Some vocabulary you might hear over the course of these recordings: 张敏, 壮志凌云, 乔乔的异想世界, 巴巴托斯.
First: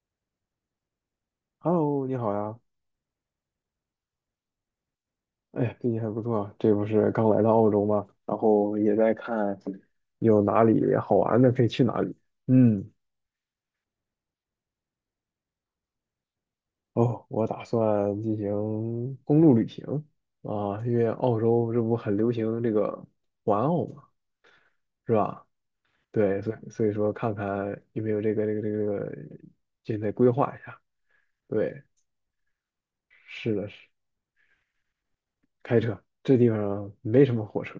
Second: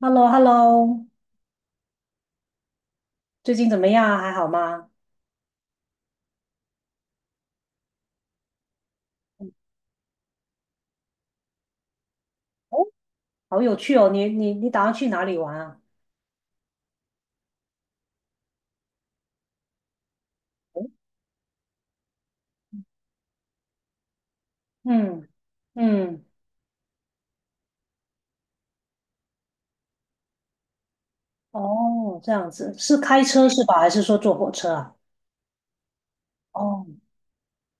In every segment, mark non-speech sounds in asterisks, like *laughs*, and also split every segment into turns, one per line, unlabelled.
h e l l o h e l l o
Hello，你好呀！
最近怎么样啊还好吗？
哎，最近还不错啊，这不是刚来到澳洲吗？然后也在看有哪里好玩的可以去哪里。
哦，
嗯，
好有趣哦！你打算去哪里玩啊？
哦，我打算进行公路旅行啊，因为澳洲这不很流行这个环澳嘛，是
嗯
吧？
嗯，
对，所以说看看有没有这个，现在规划一下。对，
哦，这样子，是开车
是
是
的，
吧？
是。
还是说坐火车啊？
开车，这地
哦，
方没什么火车，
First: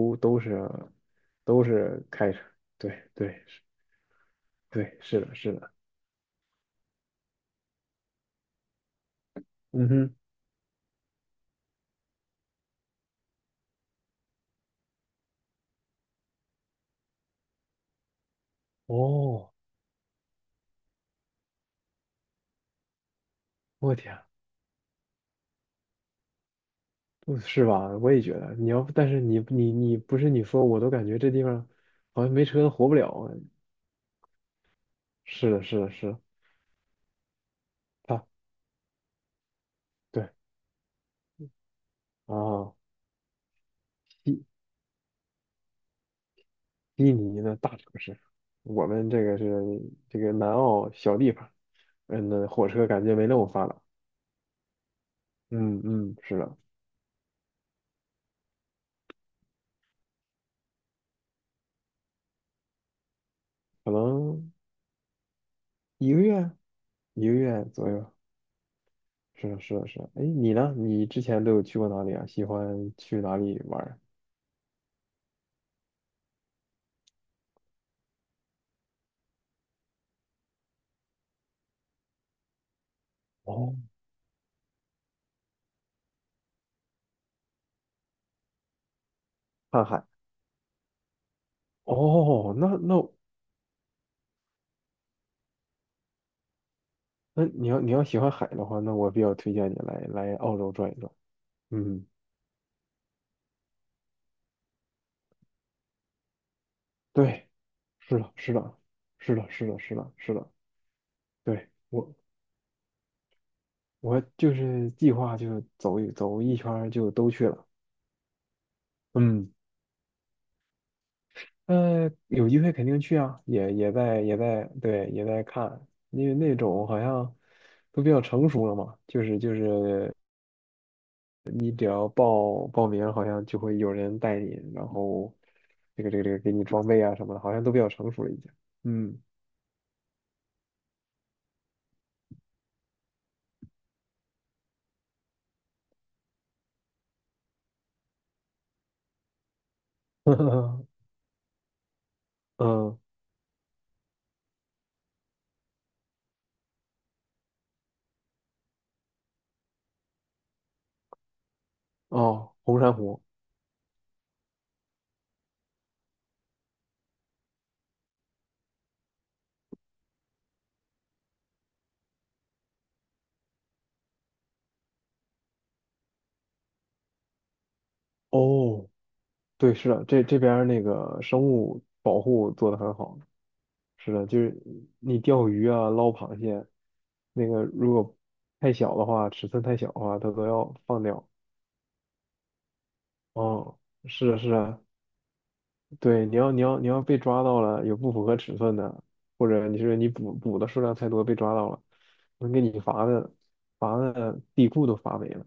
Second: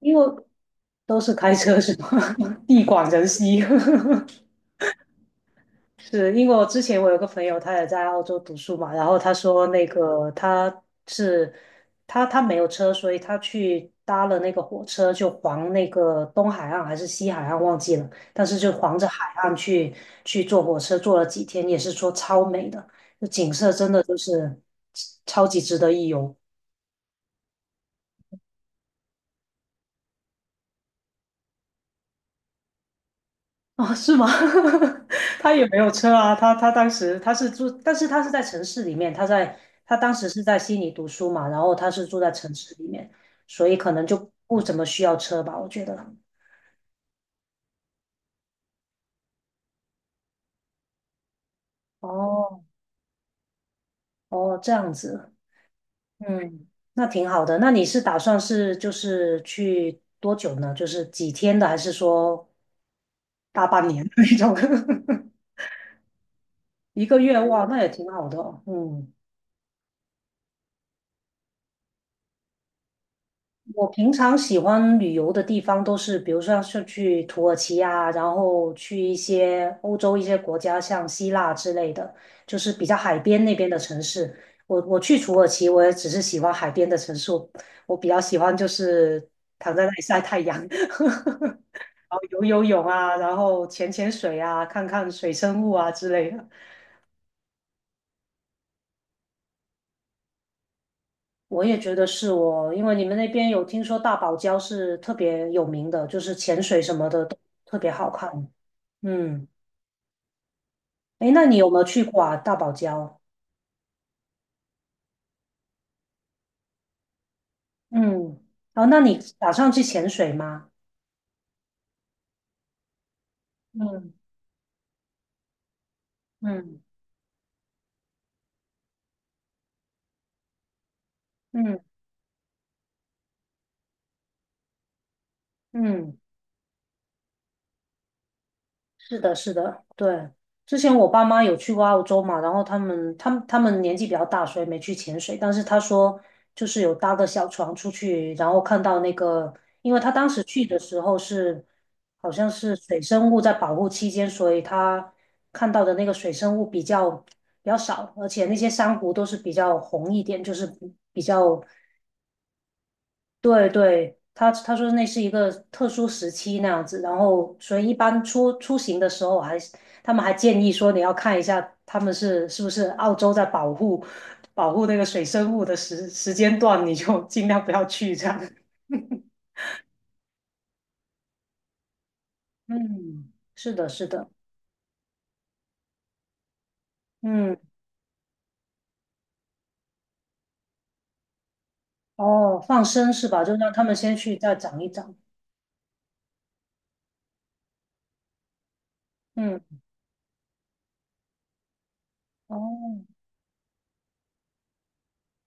因为
都是
都是开
都
车是
是
吧？
开车。
*laughs* 地
对
广人
对是
稀。*laughs*
对，是的，是的。
是因为我之前我有个朋友，他也在澳洲读书嘛，然后他说那
嗯哼，
个他是他他没有车，所以他去搭了那个火车，就环那个东海岸还是西海岸忘记了，但是就环着海
哦，
岸去坐火车，坐了几天，也是说超美的，那景色真
我
的就
天，
是超级值得一游。
不是吧？我也觉得，你要但是你不是你说，我都感觉这地方好像没车活不了啊
*laughs* 哦，是吗？*laughs*
是
他
的，
也没
是
有
的，是
车
的，
啊，他当时他是住，但是他
它
是在城市里面，他当时
对
是在悉尼读书嘛，然后他是住在城
啊，
市里面，所以可能就
悉
不怎么需要车吧，我觉得。
悉尼的大城市，我们这个是这个南澳小地方，嗯，那
哦
火车感觉没那么发达。
哦，这样子，
嗯嗯，是的，
嗯，那挺好的。那你是打算是就是去多久呢？就是几天的，还是说大半
可
年的那
能。
种？
一个月，
*laughs* 一个
一个
月，哇，
月
那也
左
挺
右。
好的哦嗯。
是的，是的，是的。哎，你呢？你之前都有去过哪里啊？喜欢去哪里玩
我
儿？
平常喜欢旅游的地方都是，比如说是去土耳其啊，然后去一些欧洲一些国家，像希腊之类的，就是比较海边那边
哦，
的城市。我我去土耳其，我也只是喜欢海边的城市，我比较喜欢就是躺
看
在那里
海。
晒太阳，*laughs* 然后游
哦，
游
那
泳
那
啊，然后潜潜水啊，看看水生物啊之类的。
那你要你要喜欢海的话，那我比较推荐你来澳洲转一转。
我也觉
嗯，
得是我，因为你们那边有听说大堡礁是特别有名的，就是潜水什么的都
对，
特别好
是
看。
的，是的，是
嗯，
的，是的，是的，是的。
诶，那你
对，
有没有去
我
过啊？大堡礁？
我就是计划就走一圈儿就都去了。
嗯，哦，那你
嗯。
打算去潜水吗？
有机会肯定去啊，也也
嗯
在也在对也在看，因为那
嗯
种好像都比较成熟了嘛，就是就是你
嗯
只要报名，好像就会有人带你，然后这个
嗯，
这个这个给你装备啊什么的，好像都比较成熟了已经。
是
嗯，
的，是的，对。之前我爸妈有去过澳洲嘛，然后他们年纪比较大，所以没去潜水。但是他说，就是有搭个小船出去，然后看到那个，因为他当时去的
*laughs*
时候是好像是
嗯
水生物在保护期间，所以他看到的那个水生物比较少，而且那些珊瑚都是比较红一点，就是比较
哦，红珊瑚
对对，他他说那是一个特殊时期那样子，然后所以一般出行的时候他们还建议说你要看一下他们是不是澳洲在保护那个水生物的时间段，你就尽量不要去这样。
哦，对，是的，这这边儿那个生物保护
*laughs*
做得很好。
嗯，是的，是
是的，
的，
就是你钓鱼啊、捞螃蟹，那
嗯，
个如果太小的话，尺寸太小的话，它都要放掉。
哦，放生是吧？就让
哦，
他们先
是
去
的，是
再长
的，
一长。
对，你要被抓到了，有不符合尺寸的，或
嗯，
者你是你捕的数量太多被抓到了，能
哦
给你罚的罚的地库都罚没了。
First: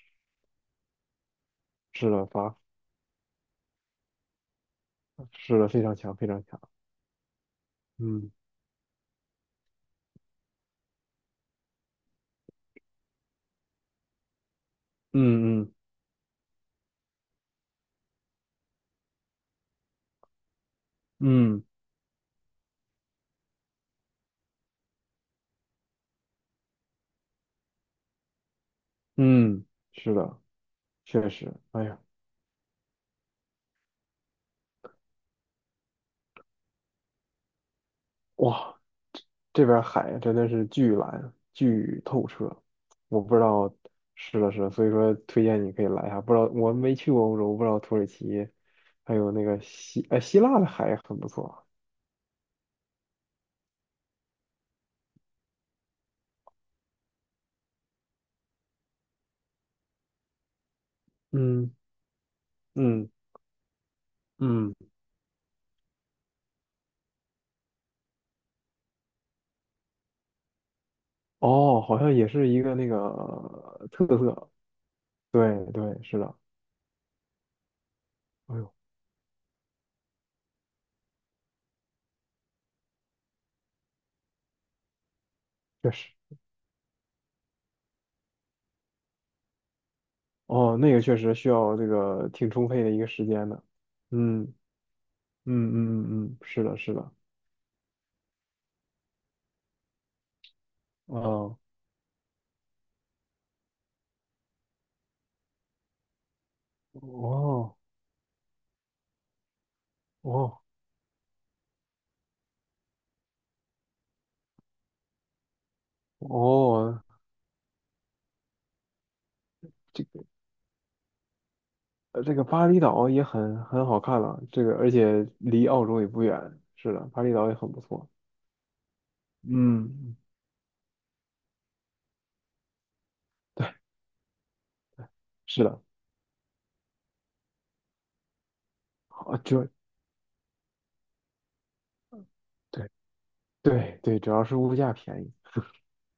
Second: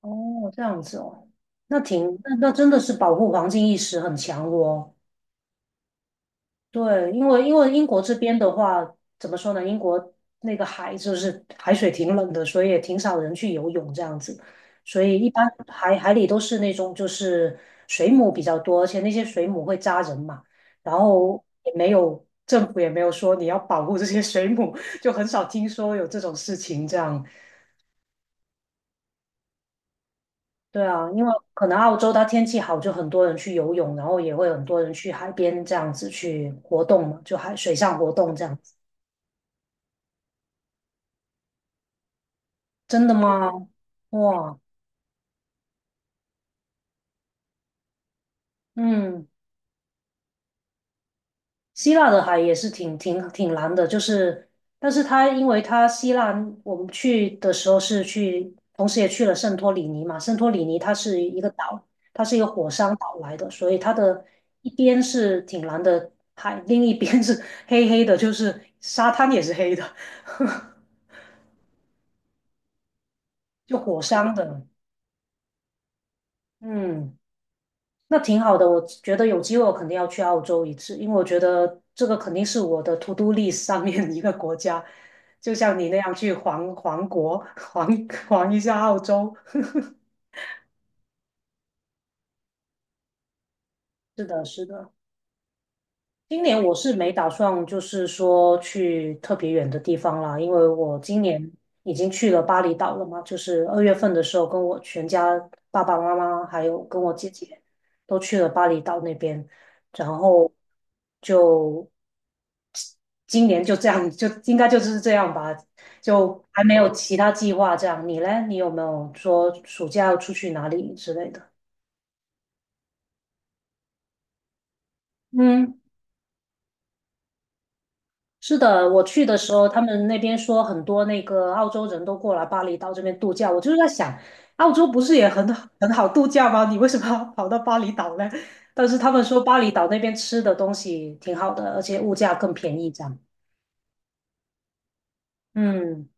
哦，这样子哦，那挺
是的，
那那
罚
真的是保护环境意识很强哦。
是的，非常强，非常强。
对，因为英国这
嗯
边的话，怎么说呢？英国那个海就是海水挺冷的，所以也挺少人去游泳这样子，所以一般
嗯嗯
海里都是那种就是水母比较多，而且那些水母会扎人嘛，然后
嗯
也没有政府也没有说你要保护这些水母，就很少听说有这种事情这样。
嗯，是的。
对啊，因
确
为
实，
可能
哎
澳
呀，
洲它天气好，就很多人去游泳，然后也会很多人去海边这样子去活动嘛，就海水上活动这样。
哇，这边海真的是巨蓝巨透彻，
真的
我不知
吗？
道是了
哇，
是，所以说推荐你可以来一下。不知道我没去过欧洲，不知道土耳其还
嗯，
有那个希希腊的海也很不错。
希腊的海也是挺挺蓝的，就是，但是它因为它希腊，我们去的时候是去，同时也去了圣托里尼嘛，圣托里尼它是一个
嗯
岛，它是一个火山
嗯
岛来的，所以它的一
嗯，
边是挺蓝的海，另一边是 *laughs* 黑黑的，就是沙滩也是黑的，
哦，好像也是一个那个
*laughs* 就火
特
山
色。
的，
对对，是的。
嗯。那挺
哎
好的，
呦，
我觉得有机会我肯定要去澳洲一次，因为我觉得这个肯定是我的 to do list 上面一个国家，就像你
确
那
实，
样去环国，环一下澳洲。*laughs*
哦，那个确实需要这个挺充沛的一个时间的。
是的，
嗯
是的。
嗯嗯嗯嗯，
今年
是
我
的，是
是
的。
没打算，就是说去特别远的地方啦，因为我今年
哦。
已经去了巴厘岛了嘛，就是二月份的时候，跟我全家爸爸妈妈还有跟我姐姐
哦
都去了巴厘岛那边，然后
哦
就今年就这样，就应该就是这样吧，就还没有
哦，
其他计划这样。你嘞，你有没有说暑
这
假要
个
出去哪里之类的？
这个巴厘岛也很很好看了，这个而且离
嗯
澳洲也不远。是的，巴厘岛也很不错。
是的，我去的时候，他们
嗯，
那边说很多那个澳洲人都过来巴厘岛这边度假，我就是在想，澳洲不是也很
是的，
很好度假吗？你为什么要跑到巴厘岛呢？但是他们
啊，
说巴
主
厘岛那边吃的东西挺好的，而且物价更便
对
宜，这样。
对对，主要是物价便宜。*laughs*
嗯，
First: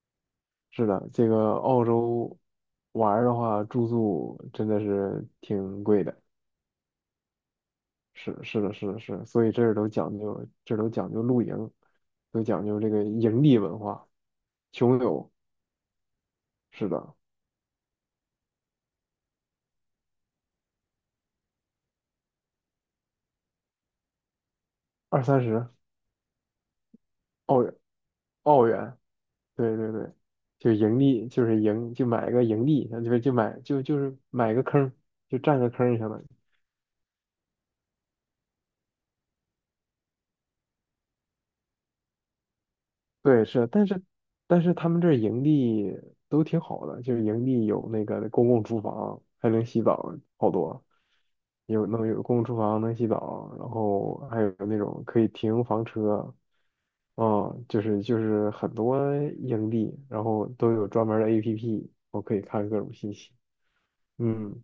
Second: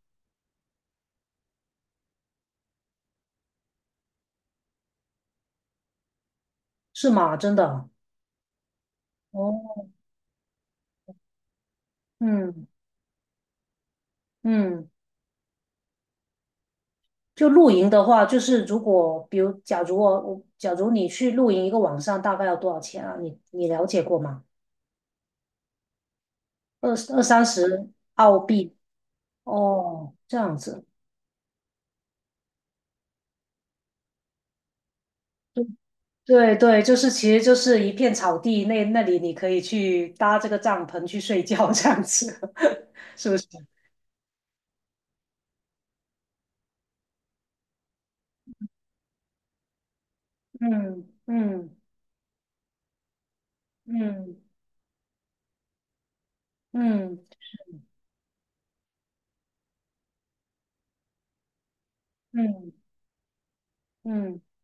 是的，这个澳洲玩儿的话，住宿真的是挺贵的。
是吗？真的。
是是的，是的，是的所以这儿
哦，
都讲究，这儿都讲究露营，都讲
嗯
究这个营地文化。
嗯，
穷游，是的，
就露营的话，就是如果比如假如你去露营一个晚上，大概要多少钱啊？你你了解过吗？
二三十
二二三
澳
十澳
澳
币。
元，对对对，
哦，这样
就
子，
盈利，就是盈，就买个盈利，就就买就就是买个坑，就占个坑，相当于。
对对，就是其实就是一片草地，那那里你可以去搭这个帐篷去睡觉，这样子，*laughs* 是不
对，
是？
是，但是但是他们这儿盈利都挺好的，就是盈利有那个公共厨房，还能洗澡，好多
嗯嗯
有能有公共厨房能洗澡，然后
嗯
还有那种可以停房车，
嗯
嗯，就是就是很多盈利，然后都有专门儿的 APP,我可以
嗯
看各
嗯
种信息，
嗯。
嗯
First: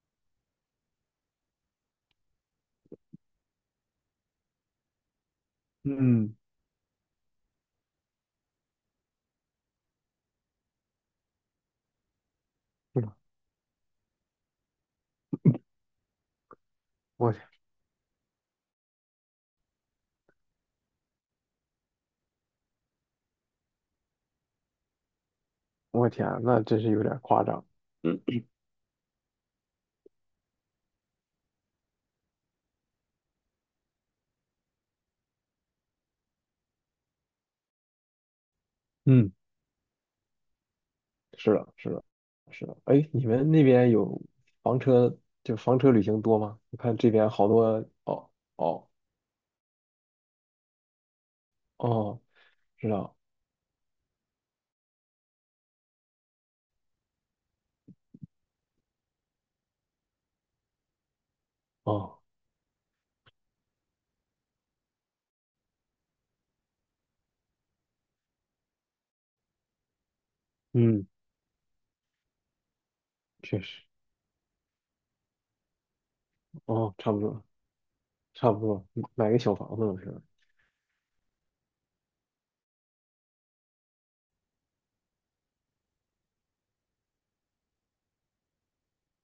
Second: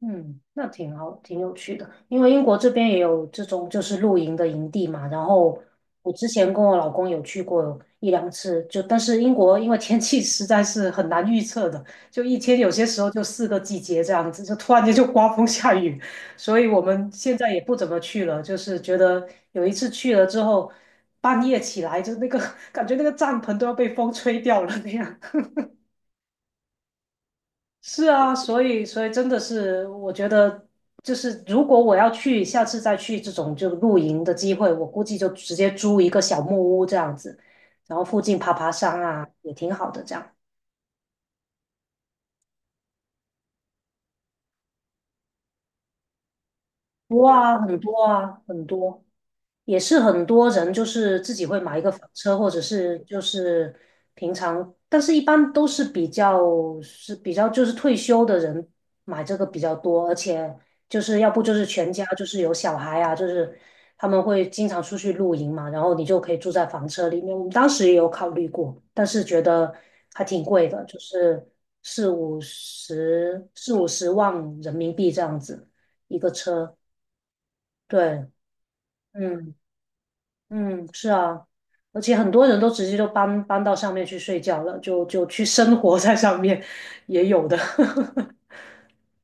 嗯，那挺好，挺有趣的。因为英国这边也有这种就是露营的营地嘛，然后我之
嗯。
前跟我老公有去过1两次，就但是英国因为天气 *laughs* 实在是很难预测的，就一天有些时候就
*laughs*
四个季节这样子，就突然间就刮风 *laughs* 下雨，所以我们
我
现在
天
也不怎么去了，就是觉得有一次去了之后，半夜起来就那个 *laughs* 感觉那个帐篷都要被风吹掉了那样。
我天，那真是有点夸张。
是啊，所以真的是，我觉得就是如果我要去，下次再去这种就露营的机会，我估计就直接租一个小木屋这样子，然后附近爬爬山啊，
嗯，
也挺好的这样。
是的，是的，是的。哎，你们那边有房车，就房车旅行多吗？我看这
多
边好
啊，很
多，
多
哦
啊，很
哦
多。也是很多人就是自己会买一个房
哦，
车，或者
知
是
道，
就是平常，但是一般都是比较是比较就是退休的人买这个比较多，而且就是要不就是全家
哦，
就是有小孩啊，就是他们会经常出去露营嘛，然后你就可以住在房车里面。我们当时也有考虑过，但是觉得还挺贵的，就
嗯
是四五十
确
四
实，
五十万人民币这样子一个车，
哦，差不多，
对。
差不多，嗯买个小
嗯。
房子了是吧
嗯，是啊，而且很多人都直接就搬到上面去睡觉了，就去生活在上面，也有的。*laughs*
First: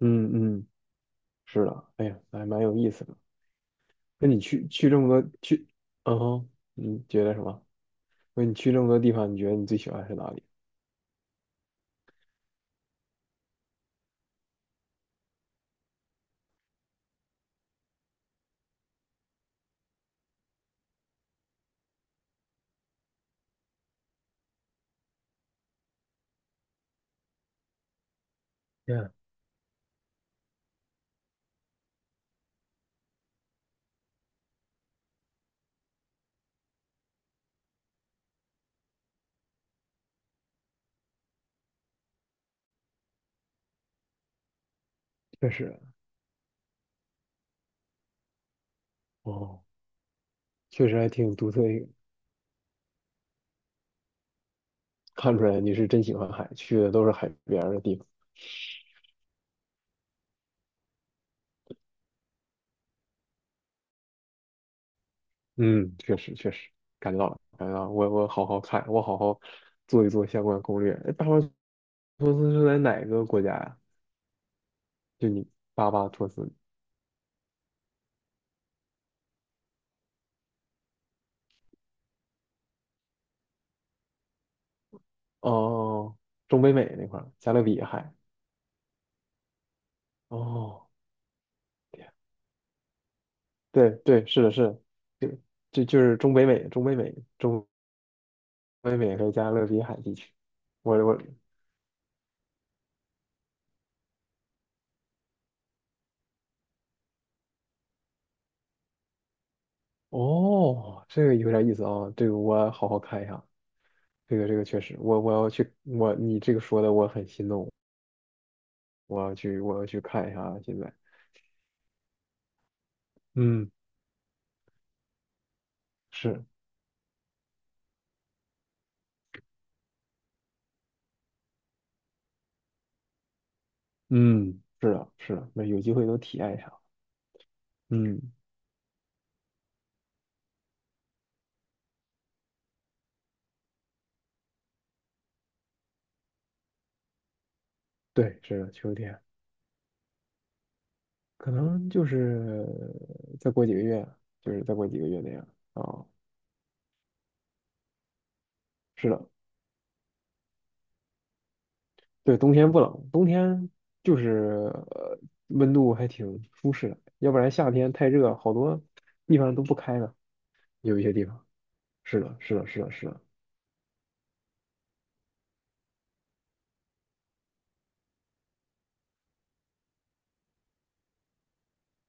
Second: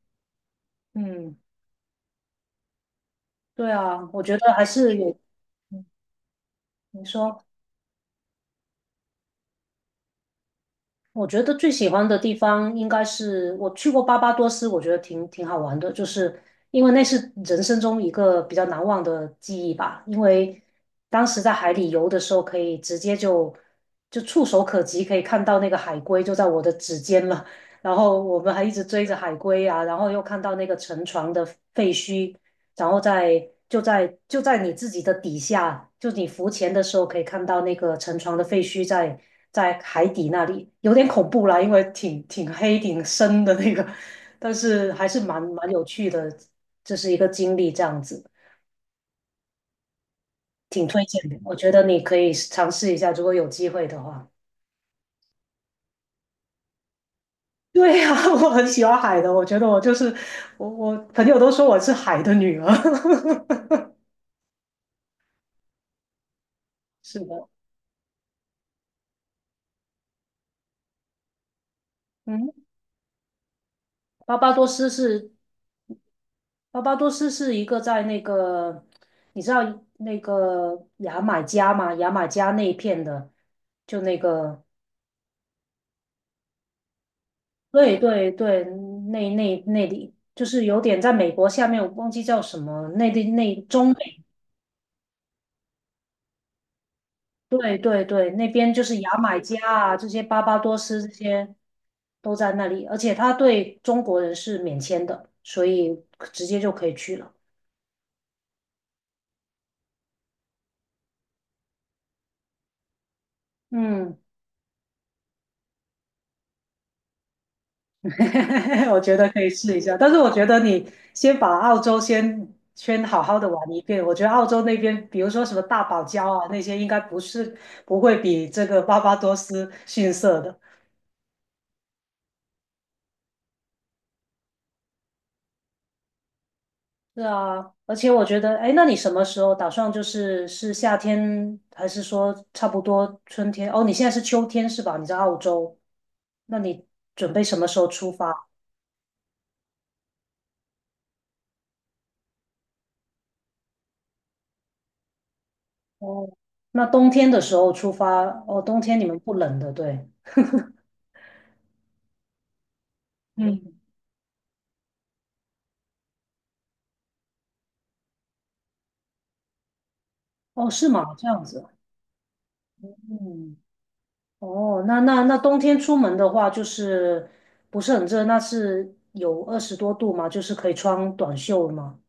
嗯嗯，
嗯，
是的，哎呀，还蛮有意思的。
对啊，我
那
觉
你
得还
去去
是
这
有。
么多去，
嗯
嗯哼，你
你
觉得什
说，
么？那你去这么多地方，你觉得你最喜欢是哪里？
我觉得最喜欢的地方应该是我去过巴巴多斯，我觉得挺好玩的，就是因为那是人生中一个比较难忘的记忆吧。因为当时在海里游的时候，可以直接就触手可及，可以看到那个海龟就在我的指尖了。然后我们还一直追
嗯，
着海龟啊，然后又看到那个沉船的废墟，然后在你自己的底下，就你浮潜的时候可以看到那个沉船的废墟在海底那里，有点恐怖啦，因为挺黑挺深的那个，但是还是蛮
确
蛮
实，
有趣的，这是一个经历，这样子
哦，
挺
确实
推
还
荐
挺
的，
独
我
特
觉
一
得
个。
你可以尝试一下，如果有机会的话。
看出来你是真喜欢海，去的都是海边
*laughs*
儿的地
对
方。
呀、*laughs* 我很喜欢海的，我觉得我就是我，我朋友都说我是海的女儿。*laughs*
嗯，确实确实，感觉
是
到了，
的，
感觉到了我我好好看，我好好做一做相关攻略。哎，巴巴托
嗯，
斯是在哪个国家呀？
巴巴多斯
就
是
你巴巴托斯
巴巴多斯是一个在那个，你知道那个牙买加吗？牙买加那一片的，就那个，
哦，中北美那块儿，加勒比
对
海。
对对，那里就是有
哦，
点在美国下面，我忘
天
记叫什么，那中
对
美
对，是的，是的，就就就是中北美，中北美，中
对对对，那边就
北
是牙
美和
买
加
加
勒比
啊，
海
这
地
些
区。
巴巴多
我
斯这
我
些都在那里，而且他对中国人是免签的，所以直接就可以去了。
哦，这个有点意思啊，这个我好好看一下。
嗯，
这个这个确实，我我要去，我你这个说的我很心动，
*laughs* 我觉
我
得
要
可以
去
试
我
一
要
下，
去
但是我
看一下
觉
啊。
得
现
你
在，
把澳洲先好好的玩
嗯
一遍。我觉得澳洲那边，比如说什么大堡礁
是
啊那些，应该不是不会比这个巴巴多斯逊色的。
嗯是的，是的，那有机会都体验一下。
是啊，而且我
嗯，
觉得，哎，那你什么时候打算就是是夏天，还是说差不多春天？哦，你现在是秋天是吧？你在澳洲，那你准备什么时候出
对，
发？
是的，秋天可能就是再过几个月，就是再过几个月那样啊。
哦，那冬天的时候出发，哦，冬天你
是
们
的，
不冷的，对。
对，冬天不冷，冬天
嗯。
就是呃温度还挺舒适的，要不然夏天太热，好多地方都不开了，
哦，是
有一些
吗？
地
这
方。
样子，
是的，是的，是的，是的。
嗯，哦，那冬天出门的话，就是不是很热，那是有20多度吗？就是可以穿短袖吗？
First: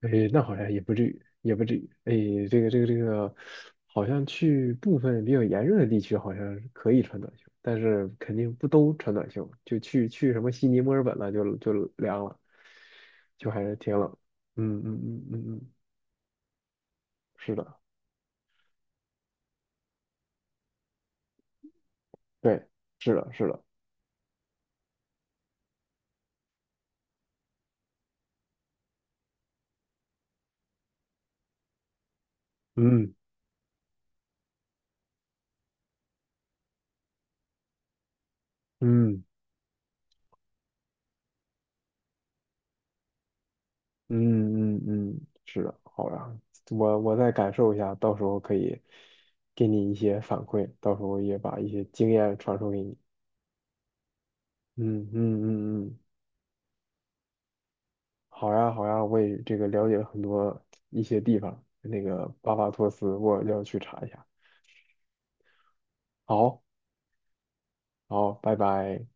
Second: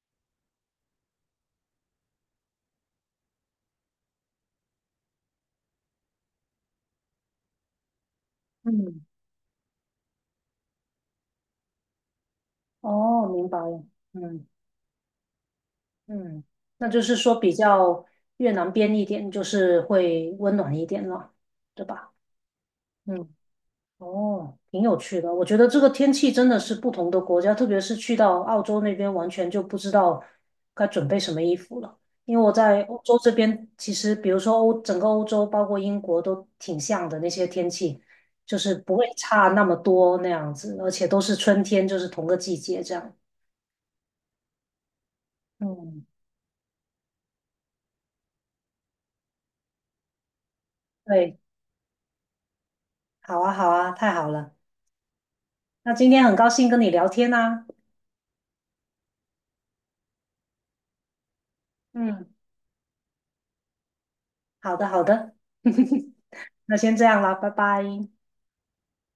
哎，那好像也不至于，也不至于。哎，这个这个这个，好像去部分比较炎热的地区，好像是可以穿短袖，但是肯定不都
嗯，
穿短袖。就去去什么悉尼、墨尔本了，就就凉了，
哦，明
就
白
还是
了，
挺冷。
嗯。
嗯嗯嗯嗯嗯，
嗯，那就是说比
是的，
较越南边一点，就是会温暖一点了，对吧？
对，是
嗯，
的，是的，
哦，挺有趣的。我觉得这个天气真的是不同的国家，特别是去到澳洲那边，完全就不知道该准备什么衣服了。因为我在欧
嗯
洲这边，其实比如说整个欧洲，包括英国都挺像的那些天气，就是不会
嗯
差那么多那样子，而且都是春天，就是同个季节这样。
嗯嗯嗯，是的。
嗯，
好呀，我我再感受一下，到时候可以给你一些反馈，到时候
对，
也把一些经验传授给你。
好啊，好啊，太好了。
嗯嗯嗯
那
嗯。
今天很高兴跟你聊天啊。
好呀，好呀，我也这个了解了很多一些地方，那
嗯，
个巴巴托斯，我要去查一下。
好的，好的，*laughs*
好，
那先这样了，拜拜。
好，拜拜。